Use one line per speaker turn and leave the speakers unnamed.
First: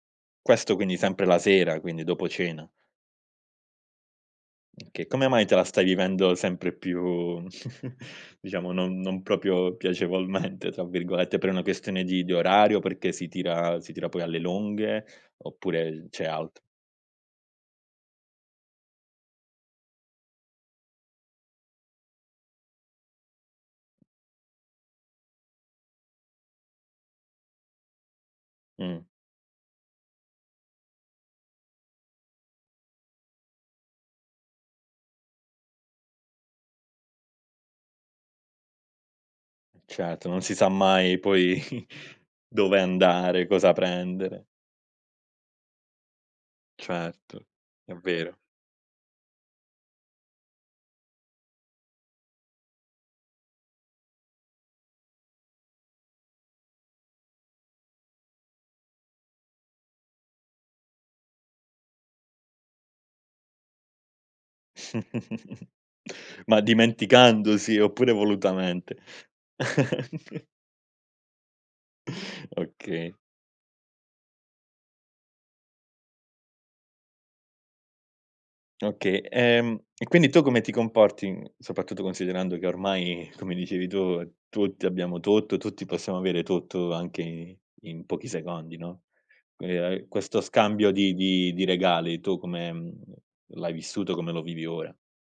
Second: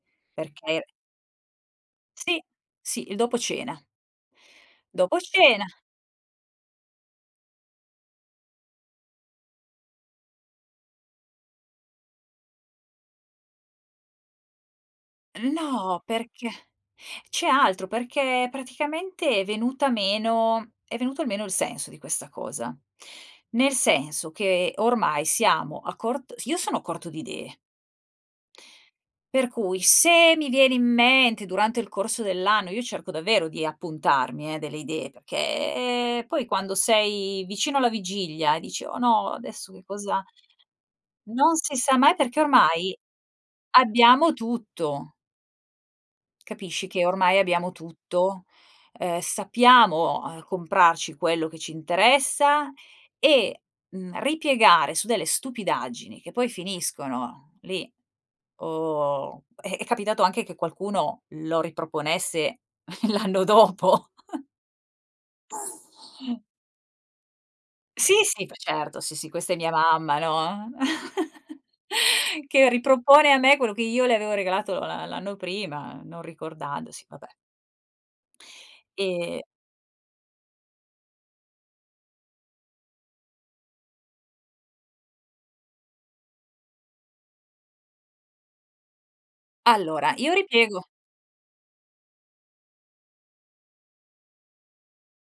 Questo
Perché
quindi sempre la sera, quindi dopo
Sì,
cena.
sì, il dopo cena.
Che
Dopo
come mai te
cena
la stai vivendo sempre più diciamo non non proprio "piacevolmente" tra virgolette? Per una questione di di orario, perché si tira si tira poi alle lunghe, oppure
No,
el c'è
perché
altro?
c'è altro! Perché praticamente è venuta meno è venuto meno il senso di questa cosa. Nel senso che ormai siamo a cort io sono a corto di idee.
Mh.
Per cui se mi viene in mente durante il corso dell'anno io cerco davvero di appuntarmi eh delle idee, perché poi quando sei vicino alla vigilia e dici: "Oh no adesso che cosa"
Ceto, non si sa mai
Non
poi
si sa mai perché
dove
ormai
andare, cosa
abbiamo
prendere.
tutto. Capisci che ormai
Certo,
abbiamo
è vero.
tutto? Ehm, sappiamo, uhm, comprarci quello che ci interessa e, mhmm, ripiegare su delle stupidaggini che poi finiscono lì, o è è capitato anche che qualcuno lo riproponesse l'anno dopo.
Ma dimenticandosi, oppure
Sì sì, fa
volutamente?
certo sì, sì, questa è mia mamma, no, eh, che
Okay.
ripropone a me quello che io le avevo regalato l'a l'anno prima, non ricordandosi, vabbè.
Oka
E
ehm, e quindi tu come ti comporti in soprattutto considerando che ormai come dicevi tu, tutti abbiamo tutto, tutti possiamo avere tutto, anche i in pochi secondi, no. Quindi, uhm,
Allora, io
questo
ripiego
scambio di di di regali tu come, mhmm, l'hai vissuto, come lo vivi ora?